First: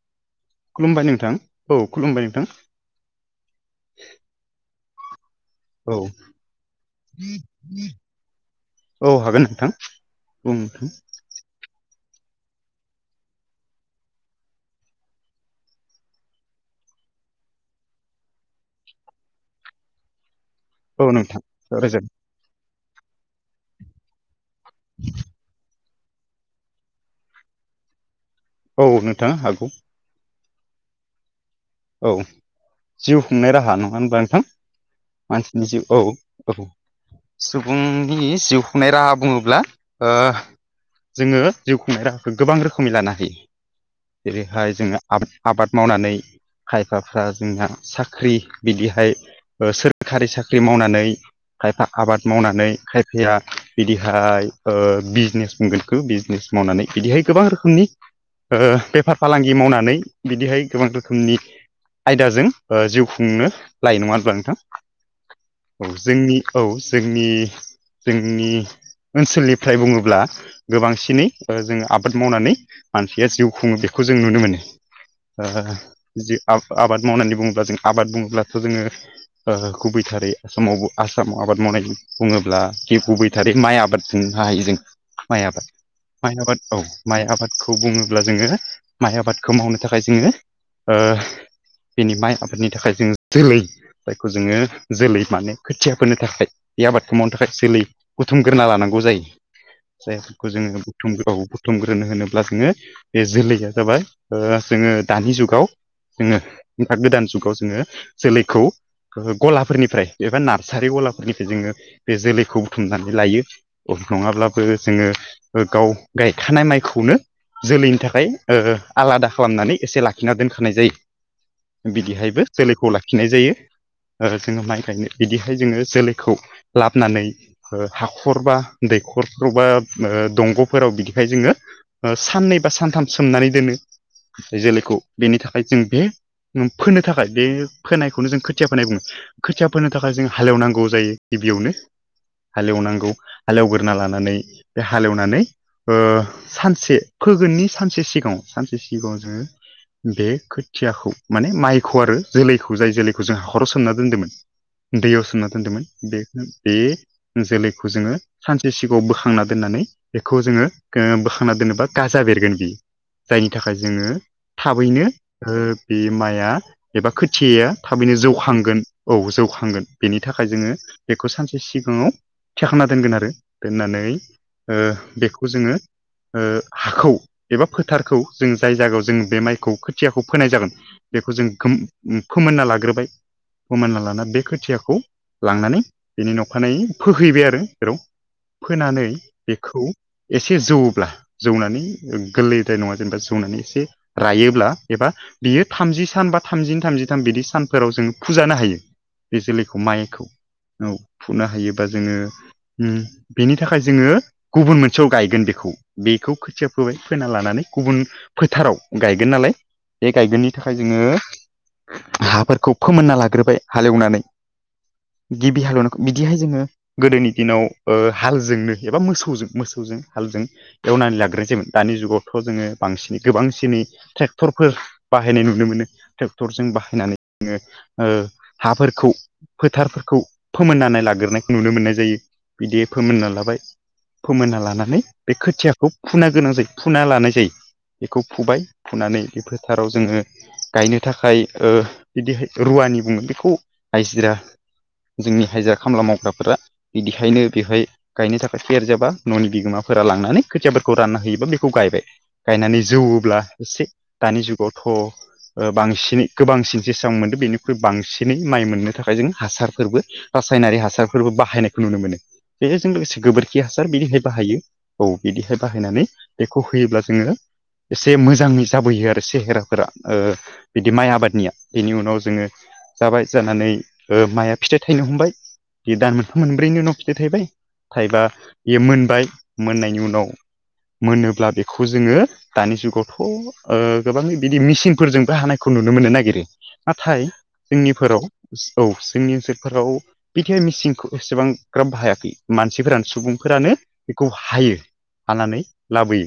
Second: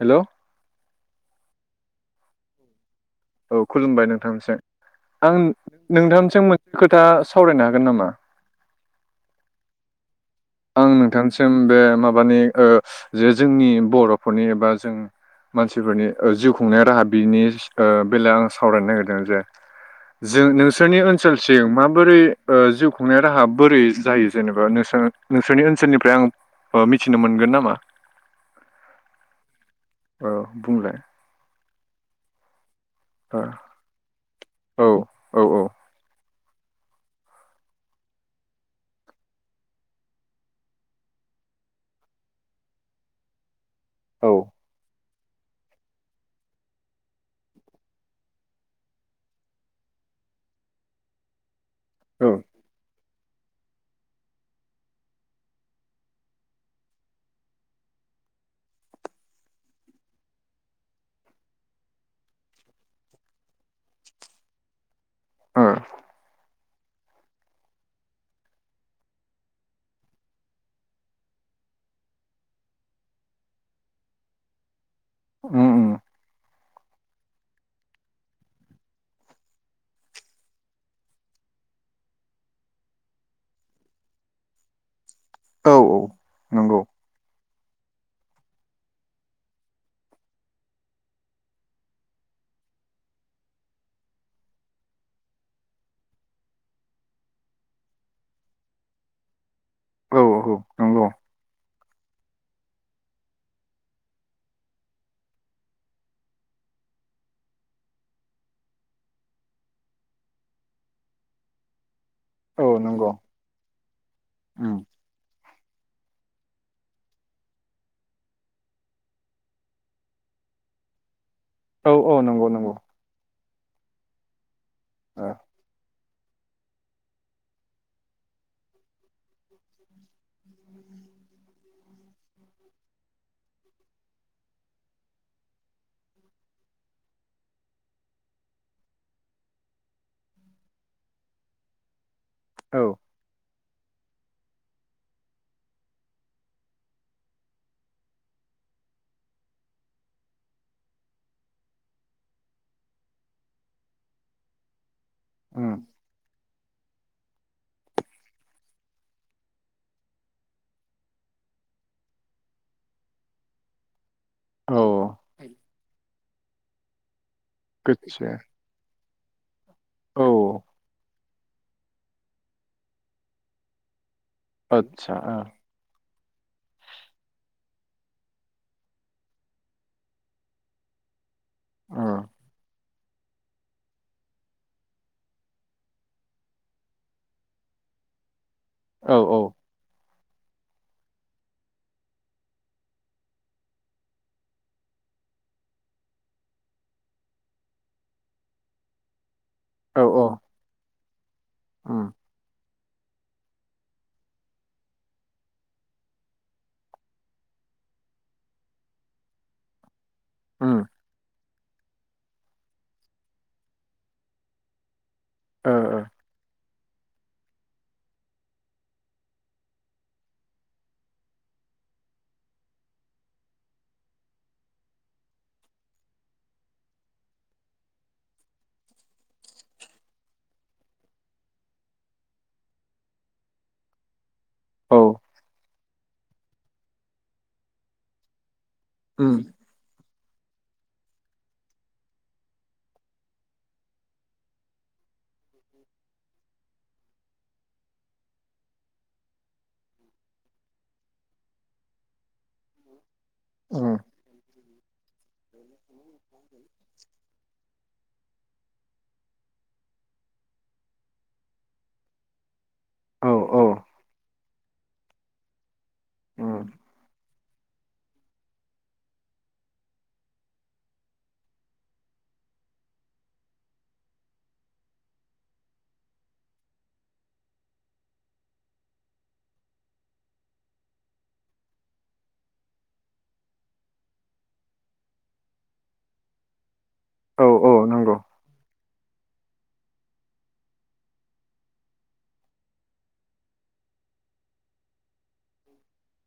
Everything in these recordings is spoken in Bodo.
हेलौ। खुलुमबाय नोंथां। औ खुलुमबाय नोंथां। औ खुलुमबाय नोंथांनिसाय। आं औ नोंथांनिसेम मोनसे खोथा सावरायनो हागोन नामा? औ हागोन नोंथां। बुं नोंथां आं नोंथांसिम बे माबानि ओ जे जोंनि बर'फोरनि एबा जों मानसिफोरनि ओ जिउ खुंनाय राहा बिनि ओ बेलायाव आं सावरायनो नागिरदों। जे जोंनो नोंसोरनि औ नोंथां ओनसोलसिम रायजागोन माबोरै ओ जिउ खुंनाय राहा बोरै जायो जेनेबा नोंसोर नोंसोरनि ओनसोलनिफ्राय आं ओ मिथिनो मोनगोन नामा? औ नोंथां हागौ औ बुंलाय औ जिउ ओ खुंनाय राहा नङा होमब्ला नोंथां औ औ मानसिनि जिउ औ औ सुबुंनि जिउ खुंनाय राहा बुङोब्ला जोङो जिउ खुंनाय राहाखौ गोबां रोखोमै लानो हायो औ जेरैहाय जोङो आबाद आबाद मावनानै खायफाफ्रा जोंना साख्रि बिदिहाय ओ सोरखारि साख्रि मावनानै खायफा आबाद मावनानै खायफा या बिदिहाय बिजनेस मोनगोनखौ बिजनेस मावनानै बिदिहाय गोबां रोखोमनि ओ बेफार फालांगि मावनानै बिदिहाय गोबां रोखोमनि आयदाजों ओ जिउ खुंनो लायो नङा होनब्ला नोंथां औ जोंनि औ जोंनि जोंनि ओनसोलनिफ्राय बुङोब्ला गोबांसिनै ओ जोङो आबाद मावनानै मानसिया जिउ खुङो बेखौ जों नुनो मोनो ओ उम उम जि आबाद मावनानै बुङोब्ला जों आबाद बुङोब्लाथ' जोङो ओ गुबै‌ थारै आसामावबो आसामाव आबाद मावनायनायनि बुङोब्ला जे गुबै थारै माइ आबाद खुंनो हायो जों माइ आबाद औ औ माइ आबाद औ नंगौ माइ आबादखौ बुङोब्ला जोङो माइ आबादखौ मावनो थाखाय जोङो ओ बिनि माइ आबादनि थाखाय जों जोलै जायखौ जोङो जोलै माने खोथिया फोनो थाखाय बे आबादखौ मावनो थाखाय जोलै बुथुमग्रोना लानांगौ जायो औ जायफोरखौ औ जोङो नंगौ बुथुम औ बुथुमग्रोनो होनोब्ला जोङो बे जोलैया जाबाय ओ जोङो दानि जुगाव जोङो गोदान जुगाव जोङो जोलैखौ गलाफोरनिफ्राय एबा नार्सारि गलाफोरनिफ्राय जोङो बे जोलैखौ औ नंगौ बुथुमनानै लायो नङाब्लाबो उम जोङो ओ गाव गायखानाय माइखौनो जोलैनि थाखाय ओ आलादा खालामनानै एसे लाखिना दोनखा नाय जायो औ औ बिदिहायबो नंगौ नंगौ जोलैखौ लाखिनाय जायो जोङो माइ ओंखायनो ओ बिदिहाय जोङो जोलै खौ लाबोनानै हाखर बा दैखरफ्रावबा ओ दंग'फोराव बिदिहाय जोङो साननै बा सानथाम सोमनानै दोनो जोलैखौ बेनि थाखाय जों बे फोनो थाखाय बे फोनायखौनो जों खोथिया फोनाय बुङो खोथिया फोनो थाखाय जों हाले एवनांगौ जायो गिबियावनो औ हालएवनांगौ हालएवग्रोना लानानै बे हालएवनानै ओ सानसे फोगोननि सानसे सिगाङाव सानसे सिगाङाव जोङो बे खोथियाखौ माने माइखौ आरो जोलैखौ जाय जोलैखौ जों हाखराव सोमना दोनदोंमोन दैयाव सोमना उम दोनदोंमोन बे बे जोलैखौ जोङो सानसे सिगाङाव बोखांना दोननानै बेखौ जोङो बोखांना दोननोबा गाजा बेरगोन बियो जायनि थाखाय जोङो औ थाबैनो बे माइआ एबा खोथिया थाबैनो गोदसो जौखांगोन औ जौखांगोन बेनि औ थाखाय जोङो बेखौ सानसे सिगाङाव थिखांना दोनगोन आरो दोननानै ओ आदसा बेखौ जोङो हाखौ एबा फोथारखौ जों जाय जायगायाव जों बे माइखौ खोथियाखौ फोनाय जागोन बेखौ जों गोम ओ फोमोनना लाग्रोबाय फोमोनना लाना बे खोथियाखौ लांनानै बिनि नखानायै फोहैबाय आरो जेराव फोनानै ओ बेखौ एसे जौब्ला जौनानै गोरलैद्राय नङा जेनेबा जौनानै एसे रायोब्ला एबा बियो थामजि सान बा थामजिनि थामजिथाम बिदि सानफोराव जोङो फुजानो हायो बे जोलैखौ औ माइखौ औ औ फुनो हायोबा उम जोङो उम बेनि थाखाय जोङो गुबुन मोनसेयाव गायगोन बेखौ बेखौ खोथिया फोबाय फोना लानानै गुबुन फोथाराव गायगोन नालाय बे गायगोननि थाखाय उम जोङो हाफोरखौ फोमोनना लाग्रोबाय हाल एवनानै गिबि ओ हाल एवनायखौ बिदिहाय जोङो गोदोनि दिनाव ओ हालजोंनो एबा मोसौजों मोसौजों हालजों एवनानै लाग्रोनाय जायोमोन दानि जुगावथ' जोङो बांसिनै गोबांसिनै ट्रेक्टरफोर बाहायनाय नुनो मोनो ट्रेक्टरजों बाहायनानै जोङो ओ हाफोरखौ फोथारफोरखौ फोमोननानै लाग्रोनायखौ नुनो मोननाय जायो बिदि फोमोनना लाबाय फोमोनना ला ओ औ नानै बे खोथियाखौ फुना गोनां जायो फुना लानाय जायो बेखौ फुबाय फुनानै उम बेफोर फोथाराव जोङो गायनो थाखाय ओ बिदिहाय रुवानि बुङो बेखौ हाजिरा जोंनि हाजिरा खामला मावग्राफोरा बिदिहायनो बेवहाय गायनो थाखाय एरजोबा न'नि बिगोमाफोरा लांनानै खोथियाफोरखौ रानना होयोबा बेखौ गायबाय गायनानै जौवोब्ला एसे उम दानि जुगावथ' ओ बांसिनै गोबांसिन जेसां मोनदों बेनिख्रुइ बांसिनै माइ मोननो थाखाय जों हासारफोरबो रासायनारि हासारफोरबो बाहायनायखौ नुनो मोनो बेजों लोगोसे औ गोबोरखि औ हासार बिदिहाय बाहायो औ बिदिहाय बाहायनानै उम बेखौ होयोब्ला जोङो एसे मोजां मोजाङै जाबोयो आरो सेहेराफोरा बिदि माइ आबादनिया बिनि उनाव जोङो जाबाय जानानै ओ माया फिथाइ थायनो हमबाय बे दान मोनथाम मोनब्रैनि उनाव फिथाइ थाइबाय थाइबा बेयो मोनबाय मोननायनि उनाव मोनोब्ला बेखौ जोङो दानि जुगाव थ' ओ गोबां बिदि मेचिंफोरजोंबो हानायखौ नुनो मोननो नागिरो। नाथाय औ औ नंगौ जोंनिफोराव औ जोंनि ओनसोलफोराव बिथिंहाय मिचिंखौ एसेबां ग्राम बाहायाखै मानसिफोरानो सुबुंफोरानो बेखौ हायो। हानानै लाबोयो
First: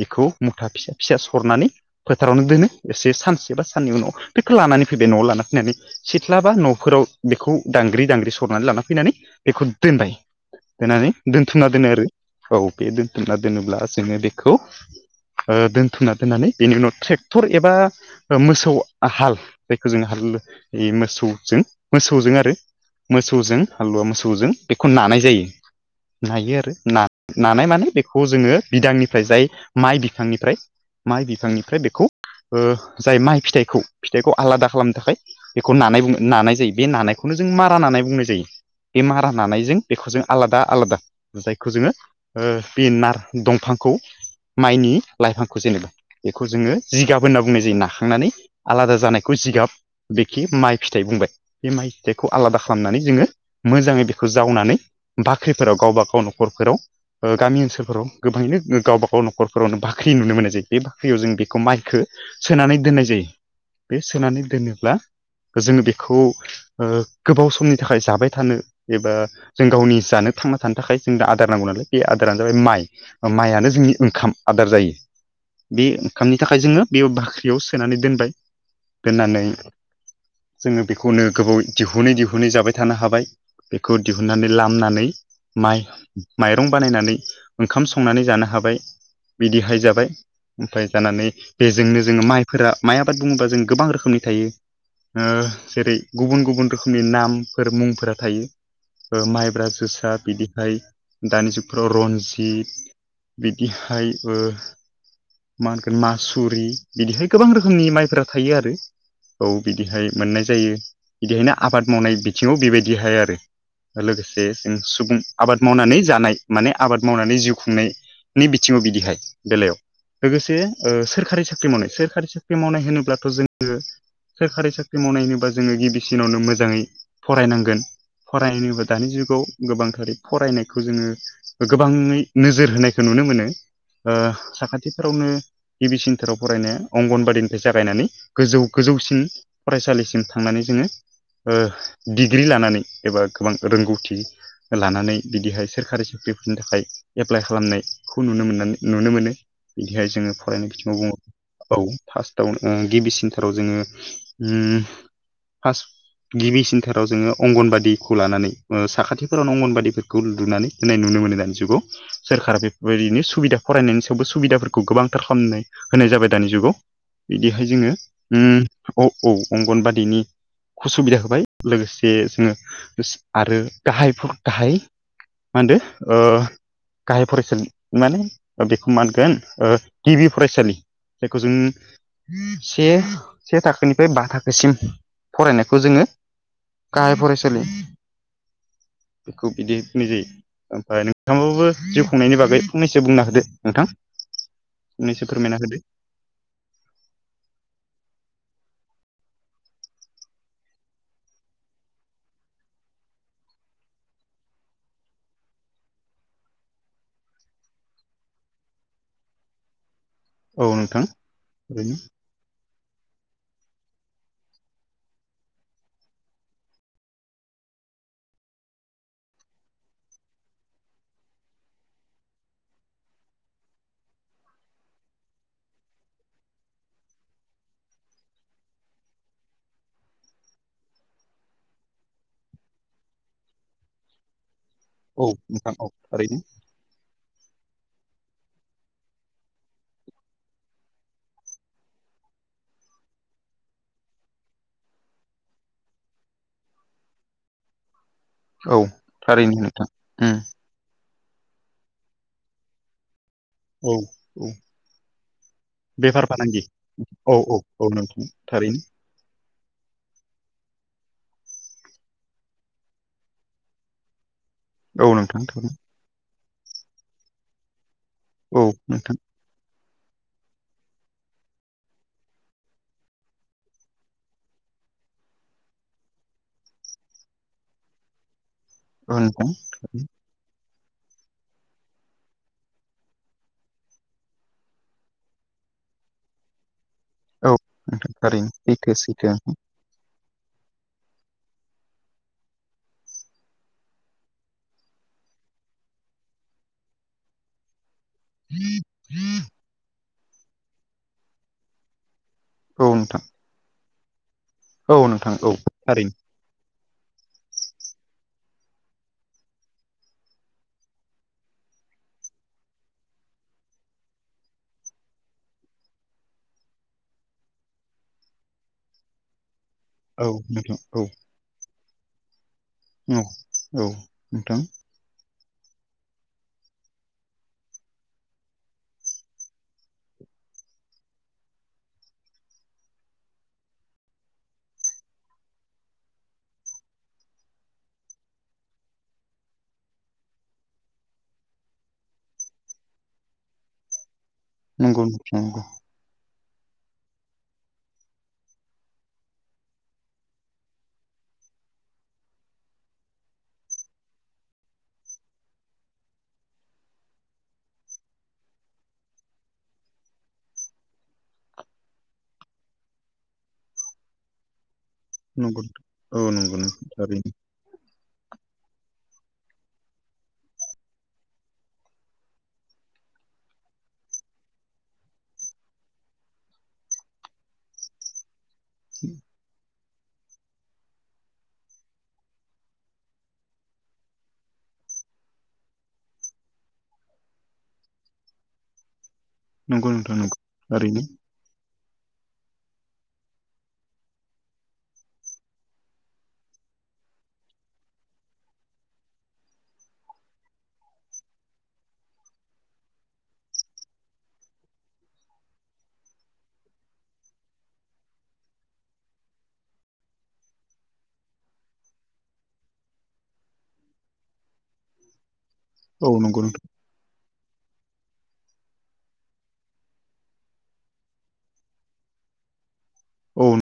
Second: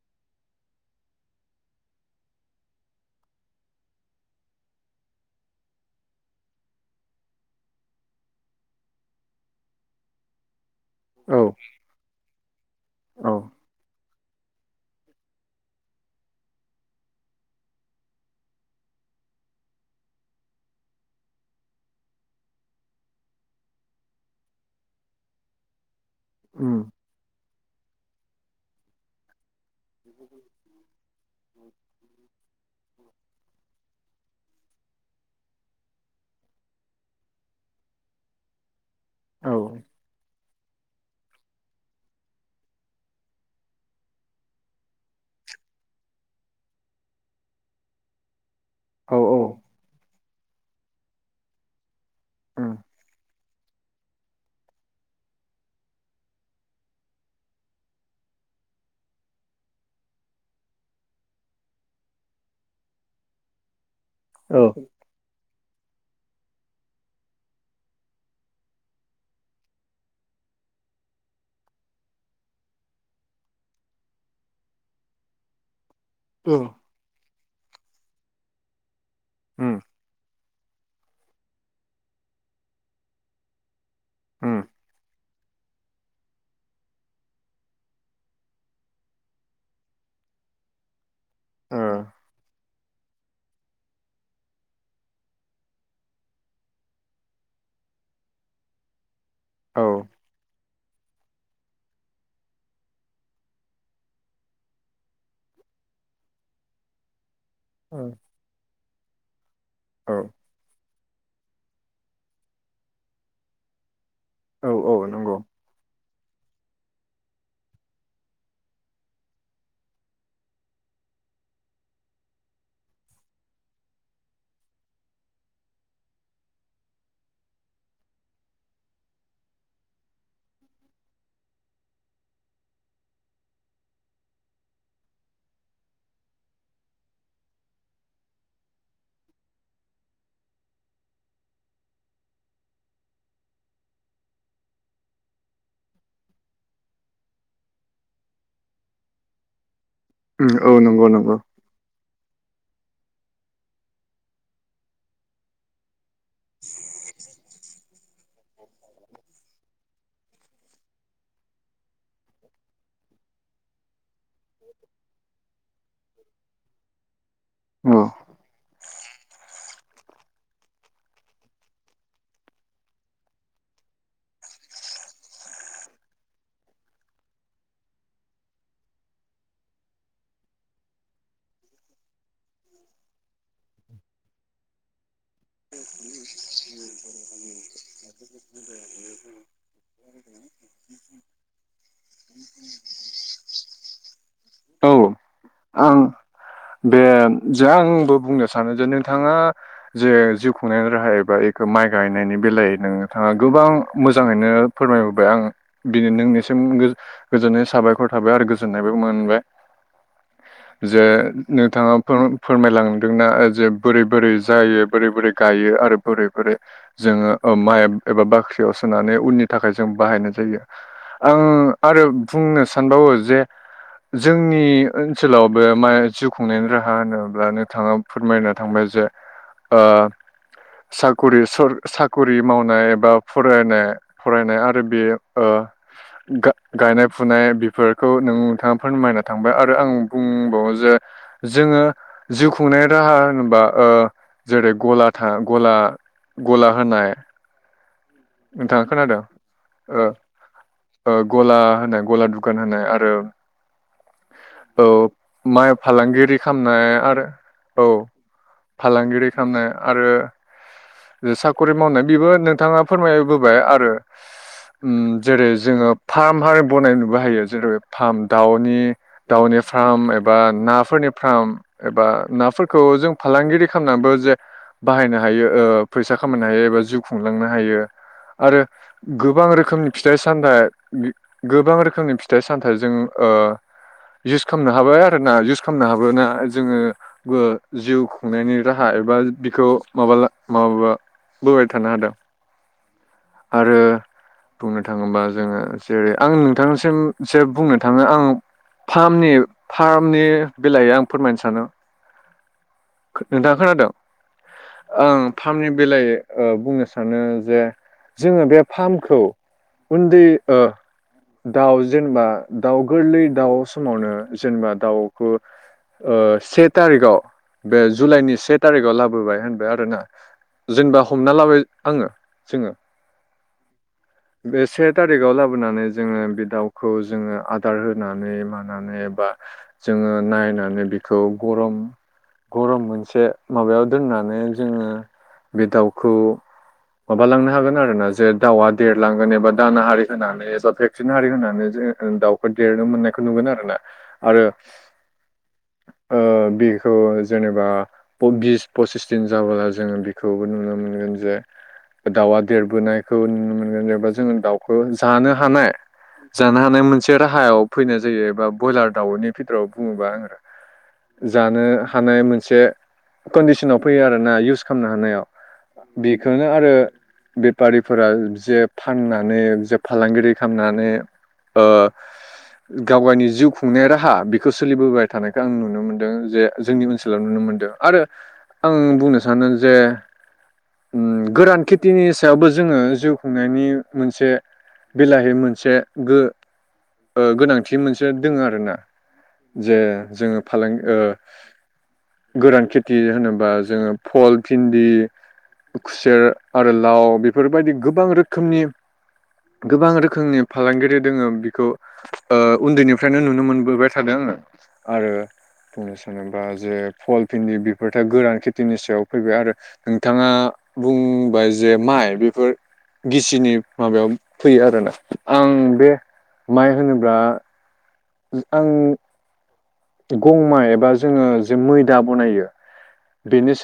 बेखौ मुथासा फिसा सरनानै फोथारावनो दोनो एसे सानसे बा सानैनि उनाव बेखौ लानानै फैबाय न'वाव लाना फैनानै सिथ्ला बा न'फोराव बेखौ दांग्रि दांग्रि सरनानै लाना फैनानै बेखौ दोनबाय होनानै औ दोन्थुमना दोनो आरो औ बे औ दोन्थुमना दोनोब्ला जोङो बे खौ ओ दोनथुमना दोननानै बेनि उनाव ट्रेक्टर एबा ओ मोसौ हाल जायखौ जों हाल मोसौजों मोसौजों आरो मोसौजों हालुवा मोसौजों बेखौ नानाय जायो नायो आरो उम नानाय माने बेखौ जोङो बिदांनिफ्राय जाय माइ बिफांनिफ्राय माइ बिफांनिफ्राय बेखौ ओ जाय माइ फिथाइखौ फिथाइखौ आलादा खालामनो थाखाय बेखौ नानाय नानाय जायो बे नानायखौनो जों मारा नानाय बुंनाय जायो। बे मारा औ नानायजों बेखौ जों आलादा आलादा जायखौ जोङो बे नार दंफांखौ माइनि लाइफां खौ जेनेबा बेखौ जोङो जिगाब होनना बुंनाय जायो नाखांनानै आलादा औ जानायखौ जिगाब बेखि माइ फिथाइ बुंबाय बे माइ फिथाइखौ आलादा उम खालामनानै जोङो मोजाङै बेखौ जावनानै बाख्रिफोराव गावबा गाव नखरफोराव ओ गामि ओनसोलफोराव गोबाङैनो गावबा गाव नखरफोरावनो बाख्रि बाख्रि नुनो मोननाय जायो बे बाख्रियाव जों बेखौ माइखौ सोनानै दोननाय जायो। बे सोनानै औ दोनोब्ला जोङो बेखौ ओ गोबाव समनि थाखाय जाबाय थानो एबा जों गावनि जानो थांना थानो थाखाय जोंनो आदार नांगौ नालाय बे आदारानो जाबाय माइ। ओ माइयानो जोंनि ओंखाम आदार जायो। बे ओंखामनि थाखाय जोङो बेयाव बाख्रियाव सोनानै दोनबाय दोननानै उम जोङो बेखौनो गोबाव दिहुनै दिहुनै जाबाय थानो हाबाय बेखौ दिहुननानै उम लामनानै माइ माइरं बानायनानै ओंखाम संनानै जानो हाबाय बिदिहाय जा जाबाय ओमफ्राय जानानै ओ बेजोंनो जोङो माइफोरा माइ आबाद बुङोबा जों गोबां रोखोमनि थायो ओ जेरै गुबुन गुबुन रोखोमनि नामफोर मुंफोरा थायो। ओ माइब्रा औ जोसा बिदिहाय दानि जुगफोराव रन्जित बिदिहायबो मा होनगोन मासुरि बिदिहाय गोबां रोखोमनि औ माइफोरा थायो आरो। औ बिदिहाय औ मोननाय जायो बिदिहायनो आबाद मावनाय बिथिङाव बेबायदिहाय आरो लोगोसे औ जों औ सुबुं नंगौ आबाद मावनानै जानाय माने आबाद मावनानै जिउ खुंनायनि बिथिङाव बिदिहाय बेलायाव लोगोसे ओ सोरखारि साख्रि मावनाय सोरखारि साख्रि मावनाय होनोब्लाथ' जोङो सोरखारि साख्रि मावनाय होनोबा जोङो गिबिसिनावनो मोजाङै फरायनांगोन फरायनोबा दानि जुगाव गोबांथारै फरायनायखौ जोङो ओ गोबाङै नोजोर होनायखौ नुनो मोनो ओ साखाथिफोरावनो गिबि सिनथाराव फरायनाया अंगनबादिनिफ्राय जागायनानै गोजौ गोजौसिन फरायसालिसिम थांनानै जोङो ओ डिग्रि लानानै एबा गोबां रोंगौथि ओ लानानै बिदिहाय सोरखारि साख्रिफोरनि थाखाय एप्लाइ खालामनायखौ नुनो मोननानै नुनो मोनो बिनिहाय जोङो उम फरायनाय औ बिथिङाव नंगौ बुङो नंगौ औ फार्स्टआव ओ गिबिसिनथाराव जोङो फास्ट गिबिसिनथाराव जोङो अंगनबादिखौ लानानै ओ साखाथिफोरावनो अंगनबादि खौ लुनानै होनाय नुनो मोनो दानि जुगाव सोरखारा बेफोर बायदिनो सुबिदा फरायनायनि थेवबो सुबिदाफोरखौ गोबांथार खालामनाय होनाय जाबाय दानि जुगाव बिदिहाय जोङो औ ओम औ औ अंगनबादिनि उसुबिदा होबाय लोगोसे उम जोङो आरो गाहायफोर गाहाय मा होनदो ओ गाहाय फरायसालि माने बेखौ मा होनगोन ओ गिबि फरायसालि जायखौ जों से-से थाखोनिफ्राय बा थाखोसिम फरायनायखौ जोङो गाहाय फरायसालि बेखौ बिदि बुंनाय जायो। ओमफ्राय नोंथाङाबो जिउ खुंनायनि बागै फंनैसो बुंनो होदो। नोंथां औ फंनैसो फोरमायना होदो। आं बे जे आंबो बुंनो सानो जे नोंथाङा जे जिउ खुंनायनि राहा एबा बेखौ माइ गायनायनि बेलायै नोंथाङा गोबां मोजाङैनो फोरमाय हरबाय आं बिनो नोंनिसिम गोजोननाय साबायखर थाबाय आरो गोजोननायबो मोनबाय औ जे नोंथां। नोंथाङा ओरैनो फोर फोरमायलांदोंना जे बोरै बोरै जायो बोरै बोरै गायो आरो बोरै बोरै जोङो ओ माइ एबा बाख्रियाव सोनानै उननि थाखाय जों बाहायनाय जायो। आं आरो बुंनो सानबावो जे जोंनि ओनसोलावबो मा जिउ खु खुंनायनि राहा होनोब्ला नोंथाङा फोरमायनो थांबाय जे ओ साखरि सर साखरि मावनाय एबा फरायनाय फरायनाय आरो बे औ ओ नोंथां औ थारैनो गा गायनाय- फुनाय बेफोरखौ नोंथाङा फोरमायना थांबाय आरो आं बुंबावो जे जोङो जिउ खुंनाय राहा होनोबा ओ जेरै गला था गला गला होनाय औ नोंथाङा खोनादों थारैनो नोंथां औ उम ओ गला होनो गला दुखान होनोआरो औ-औ माइ फालांगिरि खालामनाय आरो औ औ नोंथां थारैनो फालांगिरि खालामनाय आरो साखरि मावनाय बेबो नोंथाङा फोरमायबोबाय आरो औ नोंथां जेरै थारैनो जोङो फार्म आरो बनायनोबो हायो जेरै फार्म औ दाउनि नोंथां दाउनि फार्म एबा नाफोरनि फार्म एबा नाफोरखौ जों फालांगिरि खालामनानैबो जे बाहायनो हायो फैसा खामायनो हायो एबा जिउ खुंलांनो हायो आरो औ गोबां नोंथां रोखोमनि थारैनो फिथाइ सामथाइ गोबां रोखोमनि फिथाइ सामथाइ जों ओ इउस खालामनो हाबाय आरो ना इउस खालामनो हाबो ना जोङो ओ औ जिउ नोंथां थारैनो खुंनायनि राहा सैथो एबा सैथो बिखौ माबा माबा बोबाय थानो हादों आरो बुंनो थाङोबा जोङो जेरै आं नोंथांनिसिमसो बुंनो थाङो आं [inaudible] फारामनि फारामनि बेलायै आं फोरमायनो सानो औ नोंथां नोंथाङा खोनादों औ आं नोंथां औ फारमनि थारैनो बेलायाव बुंनो सानो जे जोङो बे फार्मखौ उन्दै ओ दाउ जेनेबा दाउ गोरलै दाउ समावनो जेनेबा दाउखौ ओ से थारिखआव बे जुलाइनि से थारिखआव लाबोबाय होनबाय आरोना औ नोंथां जेनेबा औ हमना लाबाय आङो जोङो औ औ नोंथां बे से थारिखाव लाबोनानै जोङो बे दाउखौ जोङो आदार होनानै मानानै बा जोङो नायनानै बिखौ गरम गरम मोनसे माबायाव दोननानै जोङो बे दाउखौ माबालांनो हागोन आरोना जे दाउआ देरलांगोन एबा दाना हारि होनानै एबा भेक्टन हारि होनानै जों दाउ देरनो मोननायखौ नुगोन आरो ना आरो नंगौ नंगौ ओ बेखौ जेनेबा बिस फसिस दिन जाबोला जोङो बेखौबो नुनो मोनगोन जे दाउआ देरबोनायखौ नुनो मोनगोन जेनेबा जोङो दाउखौ जानो हानाय जानो हानाय मोनसे राहायाव फैनाय जायो एबा ब्रयलार दाउनि बिथोराव बुङोबा आङो जानो हानाय मोनसे कन्डिसनाव फैयो आरोना इउस खालामनो हानायाव नंगौ नोंथां औ बेखौनो नंगौ आरो नोंथां थारैनो बेफारिफोरा जे फाननानै जे फालांगिरि खालामनानै ओ गाव गावनि जिउ खुंनाय राहा बेखौ सोलिबोबाय थानायखौ आं नुनो मोनदों जे जोंनि ओनसोलाव नुनो मोन्दों आरो ओम आं बुंनो सानो जे ओम गोरान खि थिनि सायावबो जोङो जिउ खुंनायनि मोनसे बेलाहि मोनसे गो ओ गोनांथि मोनसे दङ आरोना जे नंगौ नोंथां नंगौ जोङो फालांगि थारैनो ओ गोरान खेथि होनोबा जोङो फल भिन्दि खुसेर आरो लाव बेफोरबायदि गोबां रोखोमनि गोबां रोखोमनि फालांगिरि दोङो बेखौ उनदैनिफ्रायनो नुनो मोनबोबाय थादों आरो बुंनो सानोबा जे फल फिनदि बेफोरथ गोरान खेथिनि सायाव फैबाय आरो नोंथाङा बुं बाय जे माइ बेफोर गिसिनि माबायाव फैयो आरोना आं बे औ नंगौ नोंथां माइ होनोब्ला आं गम एबा जोङो जे मैदा बनायो औ बेनि